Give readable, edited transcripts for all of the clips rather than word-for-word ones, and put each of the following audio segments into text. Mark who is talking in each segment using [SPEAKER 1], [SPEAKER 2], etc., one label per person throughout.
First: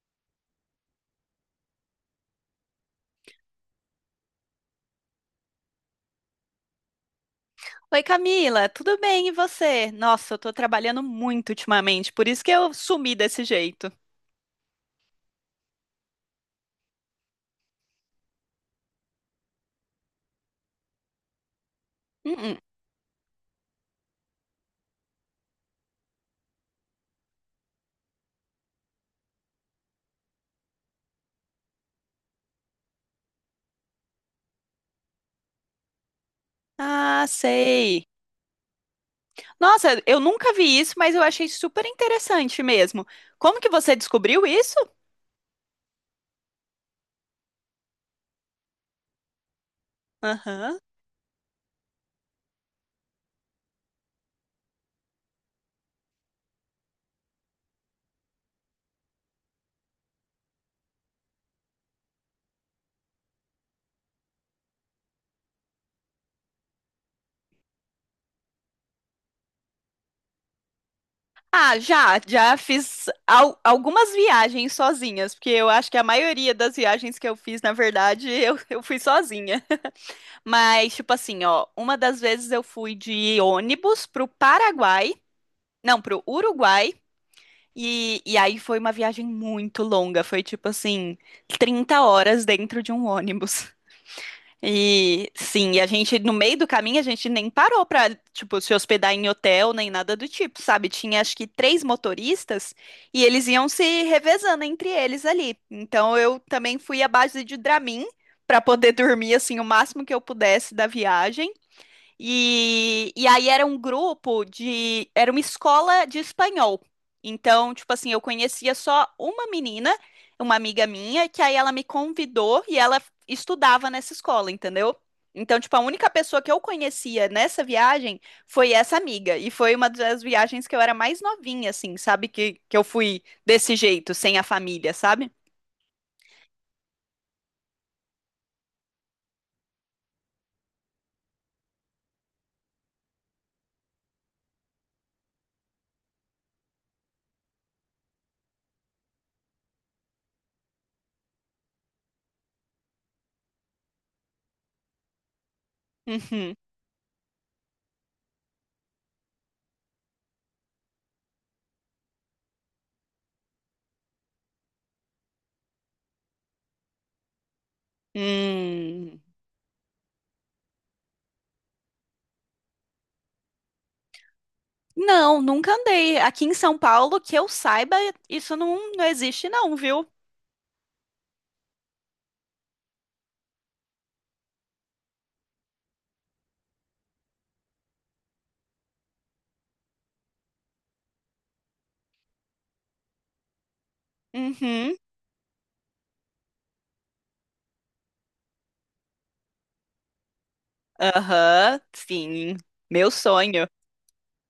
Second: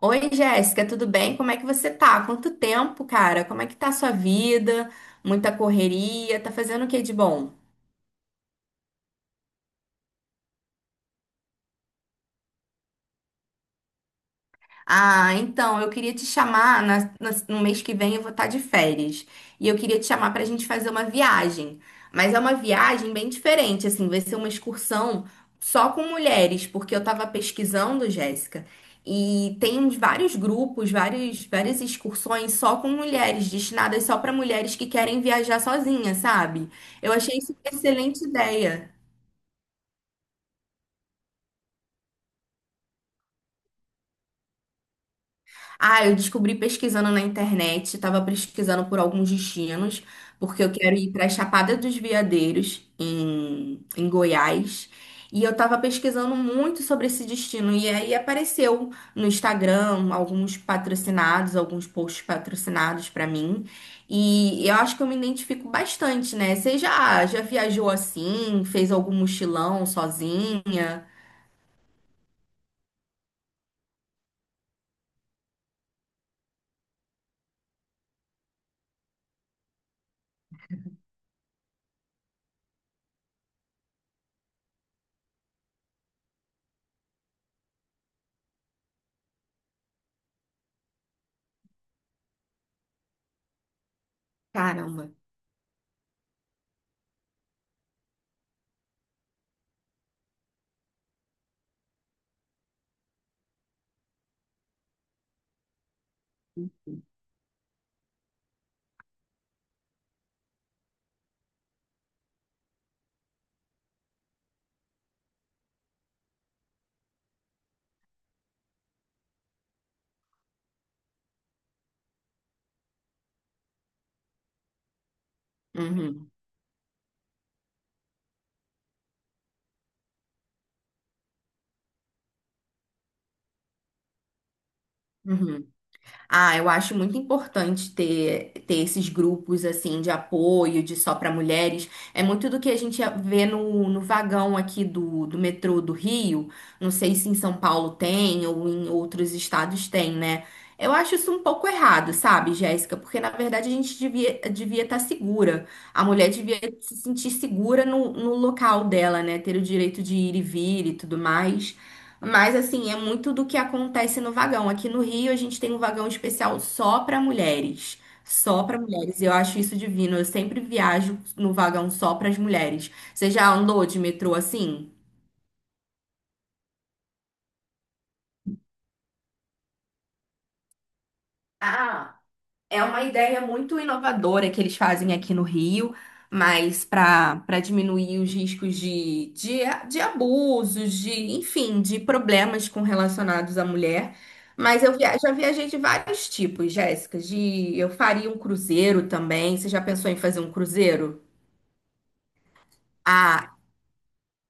[SPEAKER 1] Oi, Jéssica, tudo bem? Como é que você tá? Quanto tempo, cara? Como é que tá a sua vida? Muita correria? Tá fazendo o que de bom?
[SPEAKER 2] Oi, Camila, tudo bem e você? Nossa, eu tô trabalhando muito ultimamente, por isso que eu sumi desse jeito.
[SPEAKER 1] Ah, então, eu queria te chamar, no mês que vem eu vou estar de férias. E eu queria te chamar para a gente fazer uma viagem.
[SPEAKER 2] Hum,
[SPEAKER 1] Mas é uma
[SPEAKER 2] hum.
[SPEAKER 1] viagem bem diferente, assim, vai ser uma excursão só com mulheres, porque eu estava pesquisando, Jéssica, e tem uns vários grupos, vários, várias excursões só com mulheres, destinadas só para mulheres que querem viajar sozinha, sabe? Eu
[SPEAKER 2] Ah,
[SPEAKER 1] achei isso uma
[SPEAKER 2] sei.
[SPEAKER 1] excelente ideia.
[SPEAKER 2] Nossa, eu nunca vi isso, mas eu achei super interessante mesmo. Como que você descobriu isso?
[SPEAKER 1] Ah, eu descobri pesquisando na internet, estava pesquisando por alguns destinos, porque eu
[SPEAKER 2] Aham.
[SPEAKER 1] quero ir para a Chapada dos Veadeiros, em Goiás. E eu estava pesquisando muito sobre esse destino. E aí apareceu no Instagram alguns patrocinados, alguns posts patrocinados para mim. E eu acho que eu me identifico bastante, né? Você já, já viajou assim? Fez algum mochilão sozinha?
[SPEAKER 2] Ah, já fiz algumas viagens sozinhas, porque eu acho que a maioria das viagens que eu fiz, na verdade, eu fui sozinha. Mas, tipo assim, ó, uma das vezes eu fui de ônibus pro Paraguai, não, pro Uruguai. E aí foi uma viagem muito longa, foi tipo assim, 30 horas dentro de um ônibus.
[SPEAKER 1] Caramba.
[SPEAKER 2] E sim, e a gente, no meio do caminho, a gente nem parou pra, tipo, se hospedar em hotel nem nada do tipo, sabe? Tinha acho que três motoristas e eles iam se revezando entre eles ali. Então eu também fui à base de Dramin pra poder dormir assim o máximo que eu pudesse da viagem. E aí era um grupo de. Era uma escola de espanhol. Então, tipo assim, eu conhecia só uma menina, uma amiga minha, que aí ela me convidou e ela estudava nessa escola, entendeu? Então, tipo, a única
[SPEAKER 1] Uhum,
[SPEAKER 2] pessoa que eu conhecia nessa viagem foi essa amiga. E foi uma das viagens que eu era mais novinha, assim, sabe? Que eu fui desse jeito, sem a família, sabe?
[SPEAKER 1] uhum. Ah, eu acho muito importante ter, ter esses grupos assim de apoio, de só para mulheres. É muito do que a gente vê no vagão aqui do metrô do Rio. Não sei se em São Paulo tem ou em outros estados tem, né? Eu acho isso um pouco errado, sabe, Jéssica? Porque na verdade a gente devia estar segura. A mulher
[SPEAKER 2] Uhum.
[SPEAKER 1] devia se sentir segura no local dela, né? Ter o direito de ir e vir e tudo mais. Mas assim, é muito do que acontece no vagão. Aqui no Rio, a gente tem um vagão especial só para mulheres. Só para
[SPEAKER 2] Hum.
[SPEAKER 1] mulheres. Eu acho isso divino. Eu sempre viajo no vagão só para as mulheres. Você já andou de metrô assim?
[SPEAKER 2] Não, nunca andei. Aqui em São Paulo, que eu saiba, isso não existe, não, viu?
[SPEAKER 1] Ah. É uma ideia muito inovadora que eles fazem aqui no Rio, mas para diminuir os riscos de abusos, de, enfim, de problemas com relacionados à mulher. Mas
[SPEAKER 2] Uhum.
[SPEAKER 1] eu já viajei de vários tipos, Jéssica. De, eu faria um cruzeiro também. Você já pensou em fazer um cruzeiro?
[SPEAKER 2] Aham, sim. Meu
[SPEAKER 1] Ah,
[SPEAKER 2] sonho.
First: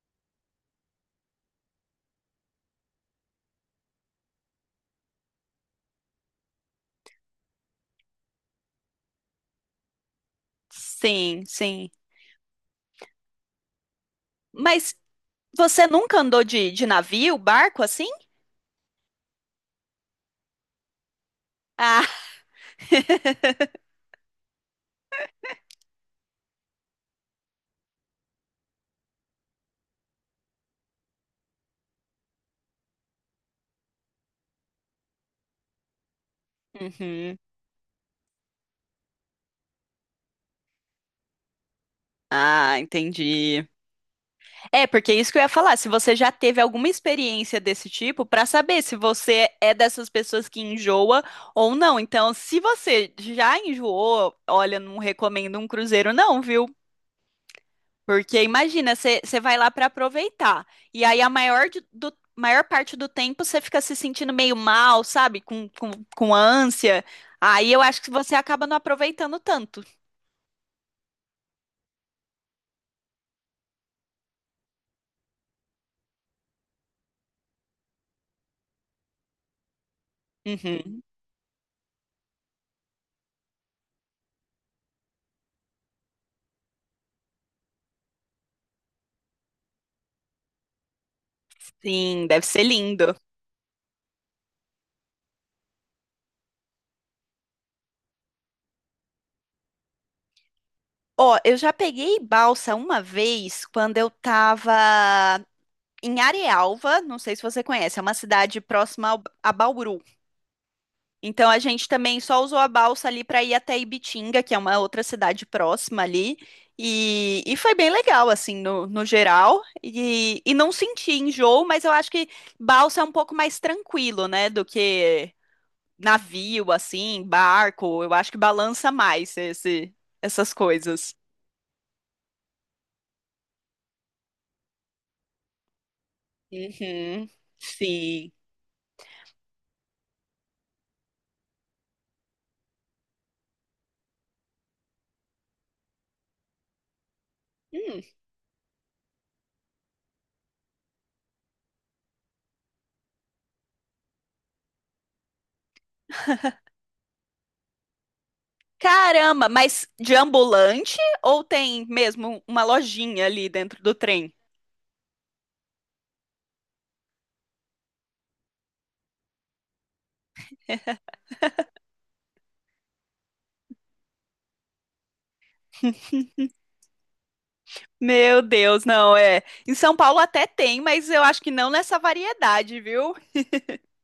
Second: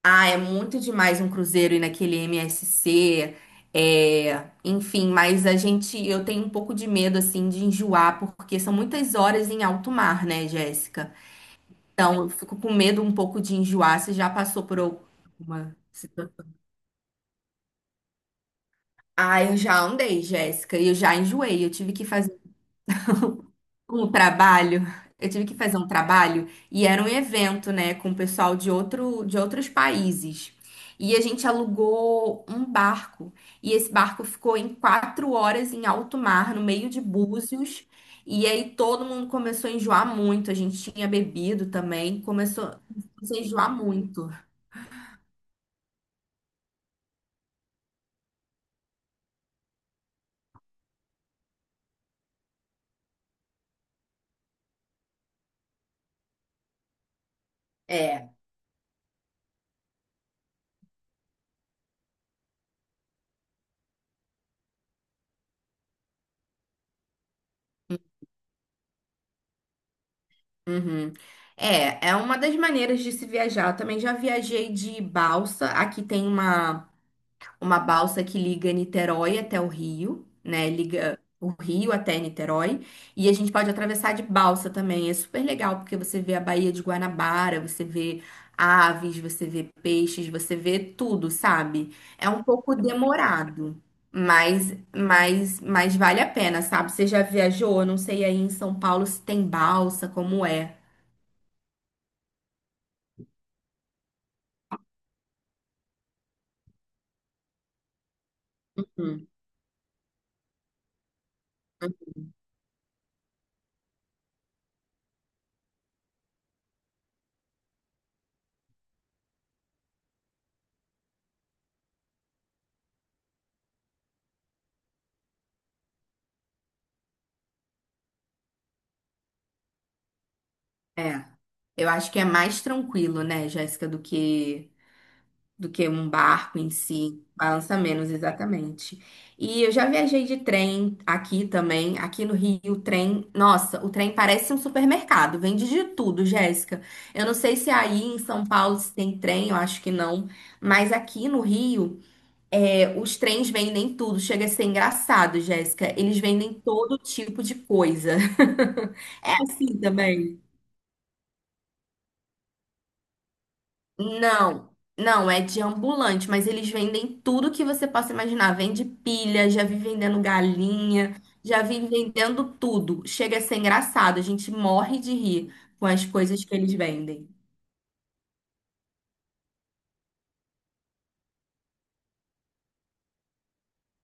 [SPEAKER 1] ah, é muito demais um cruzeiro ir naquele MSC, é, enfim, mas a gente, eu tenho um pouco de medo assim de enjoar, porque são muitas horas em alto mar, né, Jéssica?
[SPEAKER 2] Sim, sim.
[SPEAKER 1] Então, eu fico com medo um pouco de enjoar. Você já passou por
[SPEAKER 2] Mas
[SPEAKER 1] alguma
[SPEAKER 2] você nunca andou
[SPEAKER 1] situação?
[SPEAKER 2] de navio, barco assim?
[SPEAKER 1] Ah, eu já andei, Jéssica, e eu já enjoei. Eu tive que
[SPEAKER 2] Ah.
[SPEAKER 1] fazer com o trabalho, eu tive que fazer um trabalho e era um evento, né, com o pessoal de outros países. E a gente alugou um barco e esse barco ficou em quatro horas em alto mar, no meio de
[SPEAKER 2] Uhum.
[SPEAKER 1] Búzios. E aí todo mundo começou a enjoar muito. A gente tinha bebido também, começou
[SPEAKER 2] Ah,
[SPEAKER 1] começou a
[SPEAKER 2] entendi.
[SPEAKER 1] enjoar muito.
[SPEAKER 2] É, porque é isso que eu ia falar, se você já teve alguma experiência desse tipo, pra saber se você é dessas pessoas que enjoa ou não. Então, se você já enjoou, olha, não recomendo um cruzeiro não, viu?
[SPEAKER 1] É.
[SPEAKER 2] Porque imagina, você vai lá pra aproveitar. E aí a maior do maior parte do tempo você fica se sentindo meio mal, sabe? Com ânsia. Aí eu acho que você acaba não aproveitando tanto.
[SPEAKER 1] Uhum. É, é uma das maneiras de se viajar. Eu também já viajei de balsa. Aqui tem uma balsa que liga Niterói até o Rio, né?
[SPEAKER 2] Uhum.
[SPEAKER 1] Liga o Rio até Niterói. E a gente pode atravessar de balsa também. É super legal, porque você vê a Baía de Guanabara, você vê aves, você vê peixes, você vê tudo, sabe?
[SPEAKER 2] Sim,
[SPEAKER 1] É um
[SPEAKER 2] deve ser
[SPEAKER 1] pouco
[SPEAKER 2] lindo.
[SPEAKER 1] demorado. Mas vale a pena, sabe? Você já viajou? Eu não sei aí em São Paulo se tem balsa, como é.
[SPEAKER 2] Ó, eu já peguei balsa uma vez quando eu tava em Arealva, não sei se você conhece, é uma cidade próxima
[SPEAKER 1] Hum.
[SPEAKER 2] a Bauru. Então a gente também só usou a balsa ali pra ir até Ibitinga, que é uma outra cidade próxima ali. E foi bem legal, assim, no geral. E não senti enjoo, mas eu acho que balsa é um pouco mais tranquilo, né, do que navio, assim, barco. Eu acho que balança mais essas coisas.
[SPEAKER 1] É. Eu acho que é mais tranquilo, né, Jéssica, do que um barco em si.
[SPEAKER 2] Uhum.
[SPEAKER 1] Balança menos,
[SPEAKER 2] Sim.
[SPEAKER 1] exatamente. E eu já viajei de trem aqui também. Aqui no Rio, o trem. Nossa, o trem parece um supermercado. Vende de tudo, Jéssica. Eu não sei se aí
[SPEAKER 2] Hum.
[SPEAKER 1] em São Paulo se tem trem, eu acho que não. Mas aqui no Rio, é, os trens vendem tudo. Chega a ser engraçado, Jéssica. Eles vendem todo tipo de coisa. É
[SPEAKER 2] Caramba,
[SPEAKER 1] assim
[SPEAKER 2] mas de
[SPEAKER 1] também.
[SPEAKER 2] ambulante ou tem mesmo uma lojinha ali dentro do trem?
[SPEAKER 1] Não, é de ambulante, mas eles vendem tudo que você possa imaginar. Vende pilha, já vi vendendo galinha, já vi vendendo tudo. Chega a ser engraçado, a gente morre de rir com as coisas que eles vendem.
[SPEAKER 2] Meu Deus, não é. Em São Paulo até tem, mas eu acho que não nessa variedade, viu?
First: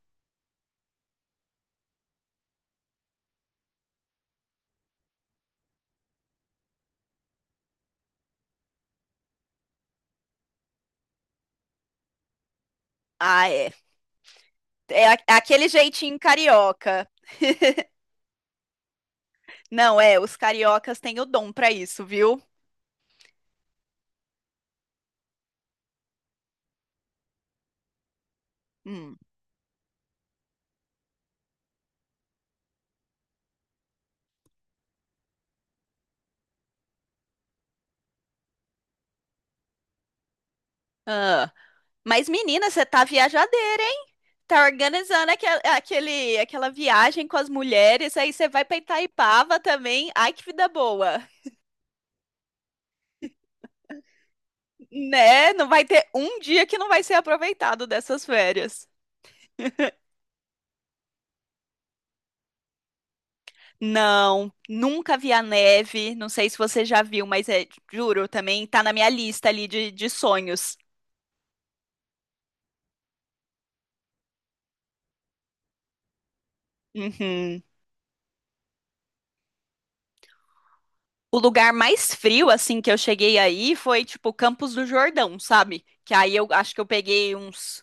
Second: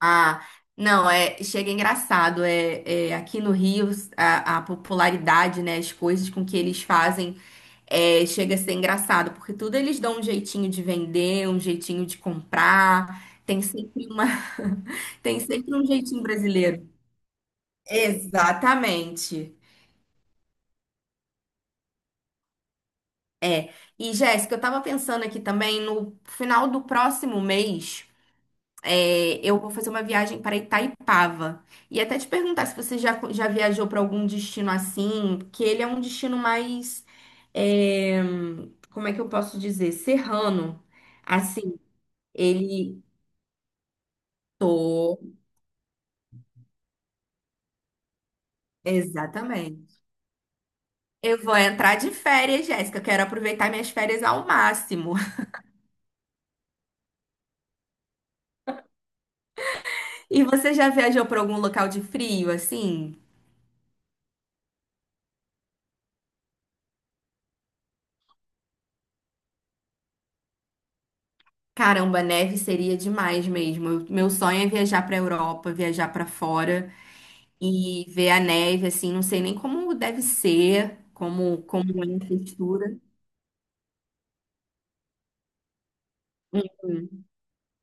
[SPEAKER 1] Ah, não, é, chega engraçado. É, é, aqui no Rio, a popularidade, né, as coisas com que eles fazem. É, chega a ser engraçado, porque tudo eles dão um jeitinho de vender, um jeitinho de comprar.
[SPEAKER 2] Ah,
[SPEAKER 1] Tem
[SPEAKER 2] é.
[SPEAKER 1] sempre uma...
[SPEAKER 2] É a- é
[SPEAKER 1] Tem
[SPEAKER 2] aquele
[SPEAKER 1] sempre um
[SPEAKER 2] jeitinho
[SPEAKER 1] jeitinho brasileiro.
[SPEAKER 2] carioca.
[SPEAKER 1] Exatamente.
[SPEAKER 2] Não, é, os cariocas têm o dom pra isso, viu?
[SPEAKER 1] E, Jéssica, eu tava pensando aqui também, no final do próximo mês,
[SPEAKER 2] Hum.
[SPEAKER 1] é, eu vou fazer uma viagem para Itaipava. E até te perguntar se você já, já viajou para algum destino assim, que ele é um destino mais... é, como é que eu posso dizer? Serrano.
[SPEAKER 2] Ah.
[SPEAKER 1] Assim,
[SPEAKER 2] Mas, menina, você
[SPEAKER 1] ele...
[SPEAKER 2] tá viajadeira, hein? Tá organizando aquela viagem com as mulheres, aí você vai pra Itaipava
[SPEAKER 1] Exatamente.
[SPEAKER 2] também. Ai, que vida boa,
[SPEAKER 1] Eu vou entrar de férias, Jéssica. Eu Quero aproveitar minhas férias ao máximo.
[SPEAKER 2] né? Não vai ter um dia que não vai ser aproveitado dessas férias.
[SPEAKER 1] E você já viajou para algum local de frio, assim?
[SPEAKER 2] Não, nunca vi a neve. Não sei se você já viu, mas é, juro, também tá na minha lista ali de sonhos.
[SPEAKER 1] Caramba, neve seria demais mesmo. Eu- Meu sonho é viajar para Europa, viajar para fora
[SPEAKER 2] Uhum.
[SPEAKER 1] e ver a neve, assim. Não sei nem como deve ser,
[SPEAKER 2] O
[SPEAKER 1] como,
[SPEAKER 2] lugar
[SPEAKER 1] como
[SPEAKER 2] mais
[SPEAKER 1] é a
[SPEAKER 2] frio, assim, que eu
[SPEAKER 1] textura.
[SPEAKER 2] cheguei aí foi, tipo, Campos do Jordão, sabe? Que aí eu acho que eu
[SPEAKER 1] Hum,
[SPEAKER 2] peguei uns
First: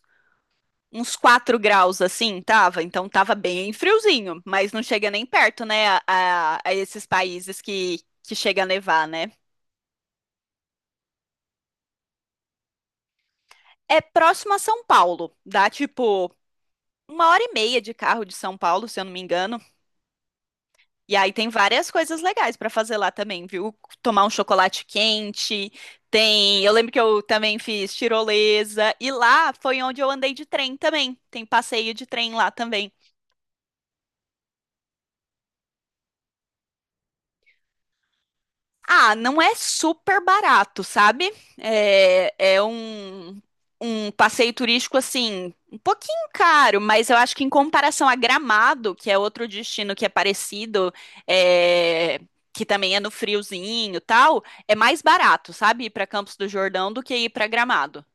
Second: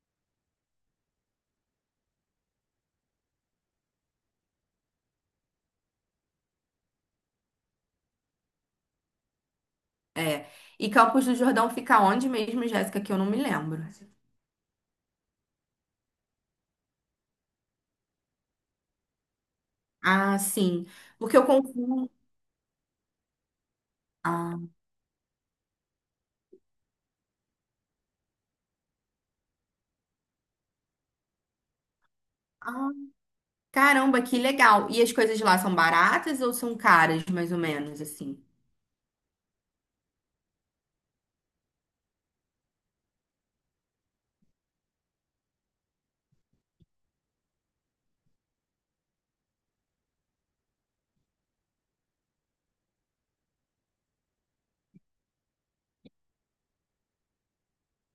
[SPEAKER 2] uns 4 graus assim, tava. Então tava bem friozinho, mas não chega nem perto, né, a esses países que chega a nevar, né?
[SPEAKER 1] É. E Campos do Jordão fica onde mesmo, Jéssica? Que eu não me lembro.
[SPEAKER 2] É próximo a São Paulo, dá tipo uma hora e meia de carro de São Paulo, se eu não me engano.
[SPEAKER 1] Ah, sim.
[SPEAKER 2] E aí
[SPEAKER 1] Porque eu
[SPEAKER 2] tem várias
[SPEAKER 1] confundo.
[SPEAKER 2] coisas legais pra fazer lá também, viu? Tomar um
[SPEAKER 1] Ah.
[SPEAKER 2] chocolate quente, tem. Eu lembro que eu também fiz tirolesa, e lá foi onde eu andei de trem também. Tem passeio de trem lá
[SPEAKER 1] Ah,
[SPEAKER 2] também.
[SPEAKER 1] caramba, que legal. E as coisas lá são baratas ou são caras, mais ou menos, assim?
[SPEAKER 2] Ah, não é super barato, sabe? É um passeio turístico assim, um pouquinho caro, mas eu acho que em comparação a Gramado, que é outro destino que é parecido, é, que também é no friozinho e tal, é mais barato, sabe? Ir para Campos do Jordão do que ir para Gramado.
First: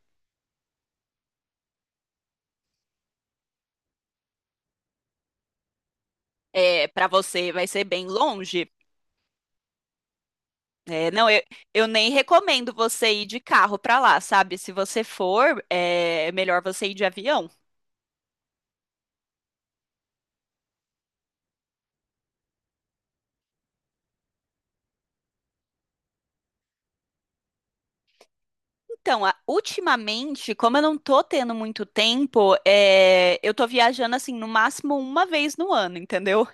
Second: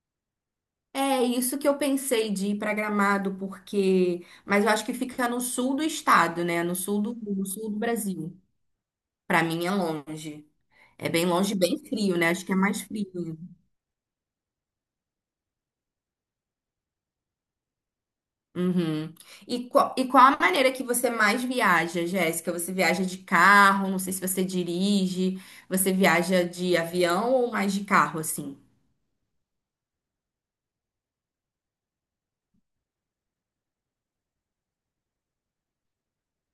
[SPEAKER 1] É isso que eu pensei de ir para Gramado, porque. Mas eu acho que fica no sul do estado, né? No
[SPEAKER 2] É,
[SPEAKER 1] sul
[SPEAKER 2] para
[SPEAKER 1] no
[SPEAKER 2] você vai
[SPEAKER 1] sul do
[SPEAKER 2] ser bem
[SPEAKER 1] Brasil.
[SPEAKER 2] longe.
[SPEAKER 1] Para mim é longe. É
[SPEAKER 2] É,
[SPEAKER 1] bem
[SPEAKER 2] não, eu,
[SPEAKER 1] longe, bem
[SPEAKER 2] eu nem
[SPEAKER 1] frio, né? Acho que é
[SPEAKER 2] recomendo
[SPEAKER 1] mais
[SPEAKER 2] você ir de
[SPEAKER 1] frio.
[SPEAKER 2] carro para lá, sabe? Se você for, é melhor você ir de avião.
[SPEAKER 1] Uhum. E qual a maneira que você mais viaja, Jéssica? Você viaja de carro? Não sei se você dirige. Você viaja de avião ou mais de carro, assim?
[SPEAKER 2] Então, ultimamente, como eu não tô tendo muito tempo, é, eu tô viajando assim no máximo uma vez no ano, entendeu?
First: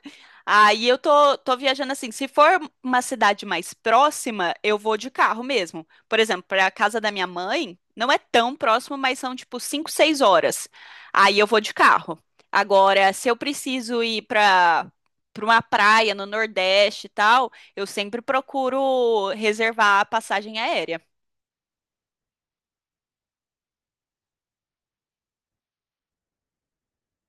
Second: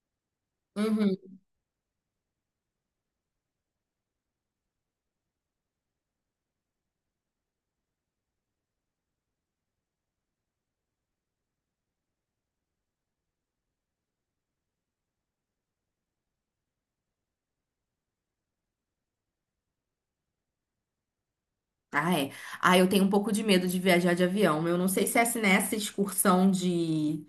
[SPEAKER 2] Aí eu tô viajando assim. Se for uma cidade mais próxima, eu vou de carro mesmo. Por exemplo, para a casa da minha mãe, não é tão próximo, mas são tipo 5, 6 horas. Aí eu vou de carro. Agora, se eu preciso ir para para uma praia no Nordeste e tal, eu sempre procuro reservar a passagem aérea.
[SPEAKER 1] Ah, é. Ah, eu tenho um pouco de medo de viajar de avião. Eu não sei se essa nessa excursão de,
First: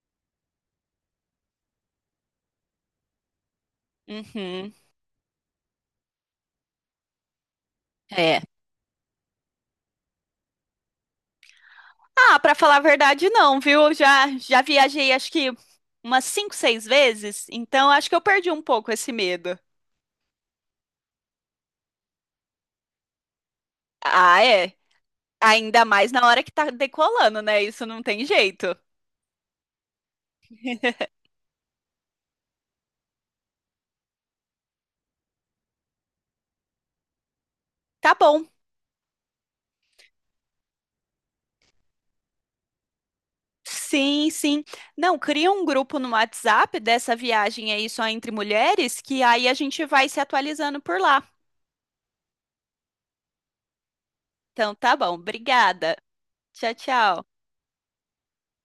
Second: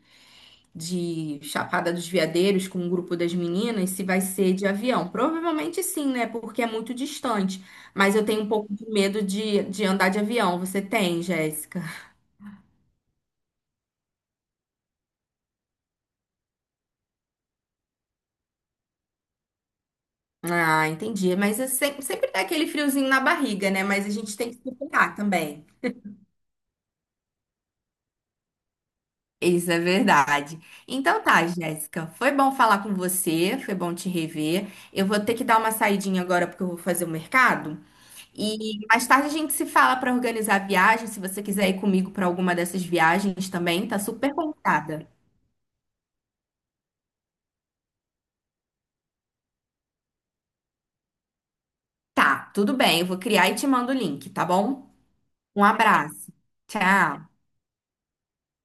[SPEAKER 1] de Chapada dos Veadeiros com um grupo das meninas, se vai ser de
[SPEAKER 2] Uhum.
[SPEAKER 1] avião. Provavelmente sim, né? Porque é muito distante. Mas eu
[SPEAKER 2] É.
[SPEAKER 1] tenho um pouco de medo de andar de avião. Você tem, Jéssica?
[SPEAKER 2] Ah, pra falar a verdade, não, viu? Eu já viajei acho que umas cinco, seis vezes, então acho que eu perdi um pouco esse medo.
[SPEAKER 1] Ah, entendi. Mas é sempre dá aquele friozinho na barriga, né? Mas a gente
[SPEAKER 2] Ah,
[SPEAKER 1] tem que
[SPEAKER 2] é.
[SPEAKER 1] superar também.
[SPEAKER 2] Ainda mais na hora que tá decolando, né? Isso não tem jeito.
[SPEAKER 1] Isso é verdade. Então tá, Jéssica, foi bom falar com você, foi bom te rever. Eu vou ter que dar uma saidinha agora porque eu vou fazer o mercado.
[SPEAKER 2] Tá bom.
[SPEAKER 1] E mais tarde a gente se fala para organizar a viagem, se você quiser ir comigo para alguma dessas viagens também, tá
[SPEAKER 2] Sim,
[SPEAKER 1] super
[SPEAKER 2] sim.
[SPEAKER 1] convidada.
[SPEAKER 2] Não, cria um grupo no WhatsApp dessa viagem aí só entre mulheres, que aí a gente vai se atualizando por lá.
[SPEAKER 1] Tá, tudo bem, eu vou criar e te mando o link, tá
[SPEAKER 2] Então
[SPEAKER 1] bom?
[SPEAKER 2] tá bom.
[SPEAKER 1] Um
[SPEAKER 2] Obrigada.
[SPEAKER 1] abraço.
[SPEAKER 2] Tchau, tchau.
[SPEAKER 1] Tchau.